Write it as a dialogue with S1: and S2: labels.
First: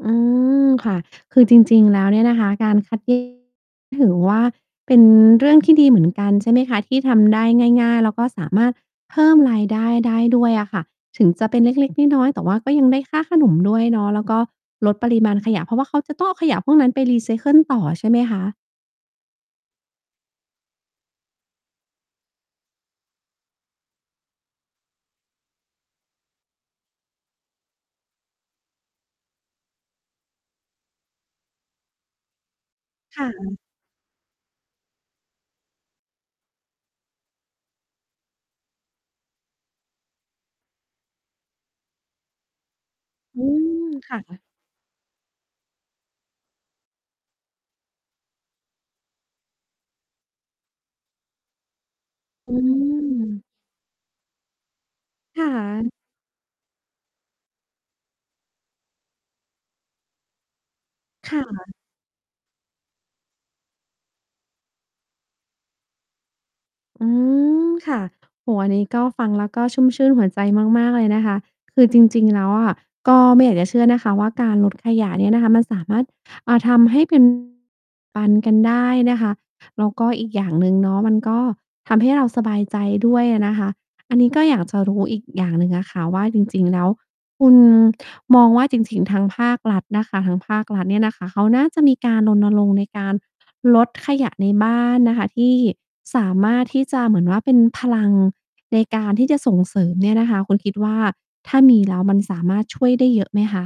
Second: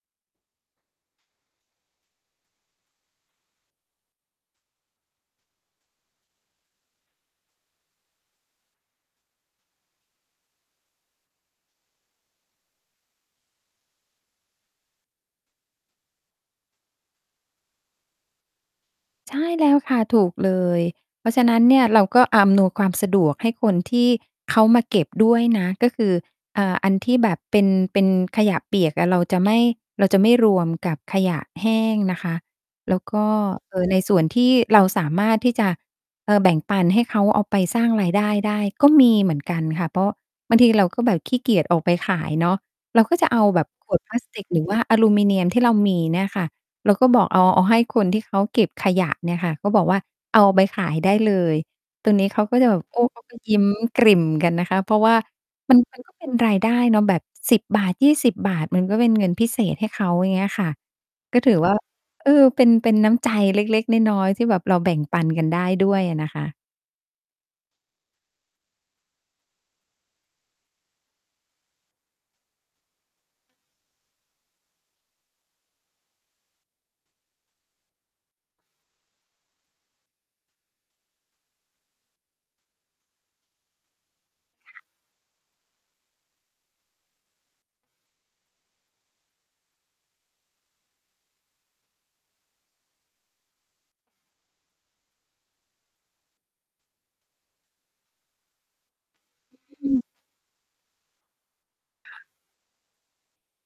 S1: อืม ค่ะ คือจริง ๆ แล้วเนี่ยนะคะ การคัด แยก ถือว่าเป็นเรื่องที่ดีเหมือนกัน ใช่ไหมคะ ที่ทำได้ง่าย ๆ แล้วก็สามารถเพิ่มรายได้ ได้ด้วยอะค่ะ ถึงจะเป็นเล็ก ๆ น้อย ๆ แต่ว่าก็ยังได้ค่าขนมด้วยเนาะ แล้วก็ลดปริมาณขยะ เพราะว่าเขาจะต้องเอาขยะพวกนั้นไปรีไซเคิลต่อใช่ไหมคะ?
S2: ใช่แล้วค่ะ ถูกเลย เพราะฉะนั้นเนี่ยเราก็อำนวยความสะดวกให้คนที่เขามาเก็บด้วยนะ ก็คือ อ่า อันที่แบบเป็น เป็นขยะเปียกอะเราจะไม่ เราจะไม่รวมกับขยะแห้งนะคะ แล้วก
S1: ค
S2: ็
S1: ่ะ
S2: เอ่อ ในส่วนที่เราสามารถที่จะ เออ แบ่งปันให้เขาเอาไปสร้างรายได้ได้ก็มีเหมือนกันค่ะ เพราะบางทีเราก็แบบขี้เกียจออกไปขายเนาะ เราก็จะเ
S1: อ
S2: อ
S1: ื
S2: าแบบ
S1: ม
S2: ขวด
S1: ค
S2: พล
S1: ่
S2: าสติ
S1: ะ
S2: กหรือว่า อลูมิเนียมที่เรามีเนี่ยค่ะ เราก็บอกเอา เอาให้คนที่เขาเก็บขยะเนี่ยค่ะ ก็บอกว่าเอาไปขายได้เลย ตรงนี้เขา
S1: อื
S2: ก็จะแบบ โอ้ เขาก็
S1: ม
S2: ยิ้มกริ่มกันนะคะ เพราะว่า
S1: ค่
S2: มัน
S1: ะ
S2: มันก็เป็น รายได้เนาะแบบ 10 บาท 20 บาท มันก็เป็นเงินพิเศษให้เขาอย่างเงี้ยอะค่ะ
S1: ค
S2: ก
S1: ่
S2: ็ถือว่
S1: ะ
S2: า เออ เป็น เป็นน้ำใจเล็ก ๆ น้อย ๆ ที่แบบเราแบ่งปันกันได้ด้วยอะนะคะ
S1: อืม ค่ะ โอ้โฮ อันนี้ก็ฟังแล้วก็ชุ่มชื่นหัวใจมาก ๆ เลยนะคะ คือจริง ๆ แล้วอะ ก็ไม่อยากจะเชื่อนะคะว่า การลดขยะเนี่ยมันสามารถทำให้ เป็น ปันกันได้นะคะ แล้วก็อีกอย่างหนึ่งเนาะ มันก็ทำให้เราสบายใจด้วยอะนะคะ อันนี้ก็อยากจะรู้อีกอย่างหนึ่งอะค่ะว่า จริง ๆ แล้วคุณมองว่า จริง ๆ ทางภาครัฐนะคะ ทางภาครัฐเนี่ยนะคะ เขาน่าจะมีการรณรงค์ในการลดขยะในบ้านนะคะ ที่ สามารถที่จะเหมือนว่าเป็นพลังในการที่จะส่งเสริ
S2: อื
S1: ม
S2: อ
S1: เนี่ยนะคะ คุณคิดว่า ถ้ามีแล้ว
S2: ค
S1: มั
S2: ่
S1: น
S2: ะ
S1: สามารถช่วยได้เยอะไหมคะ?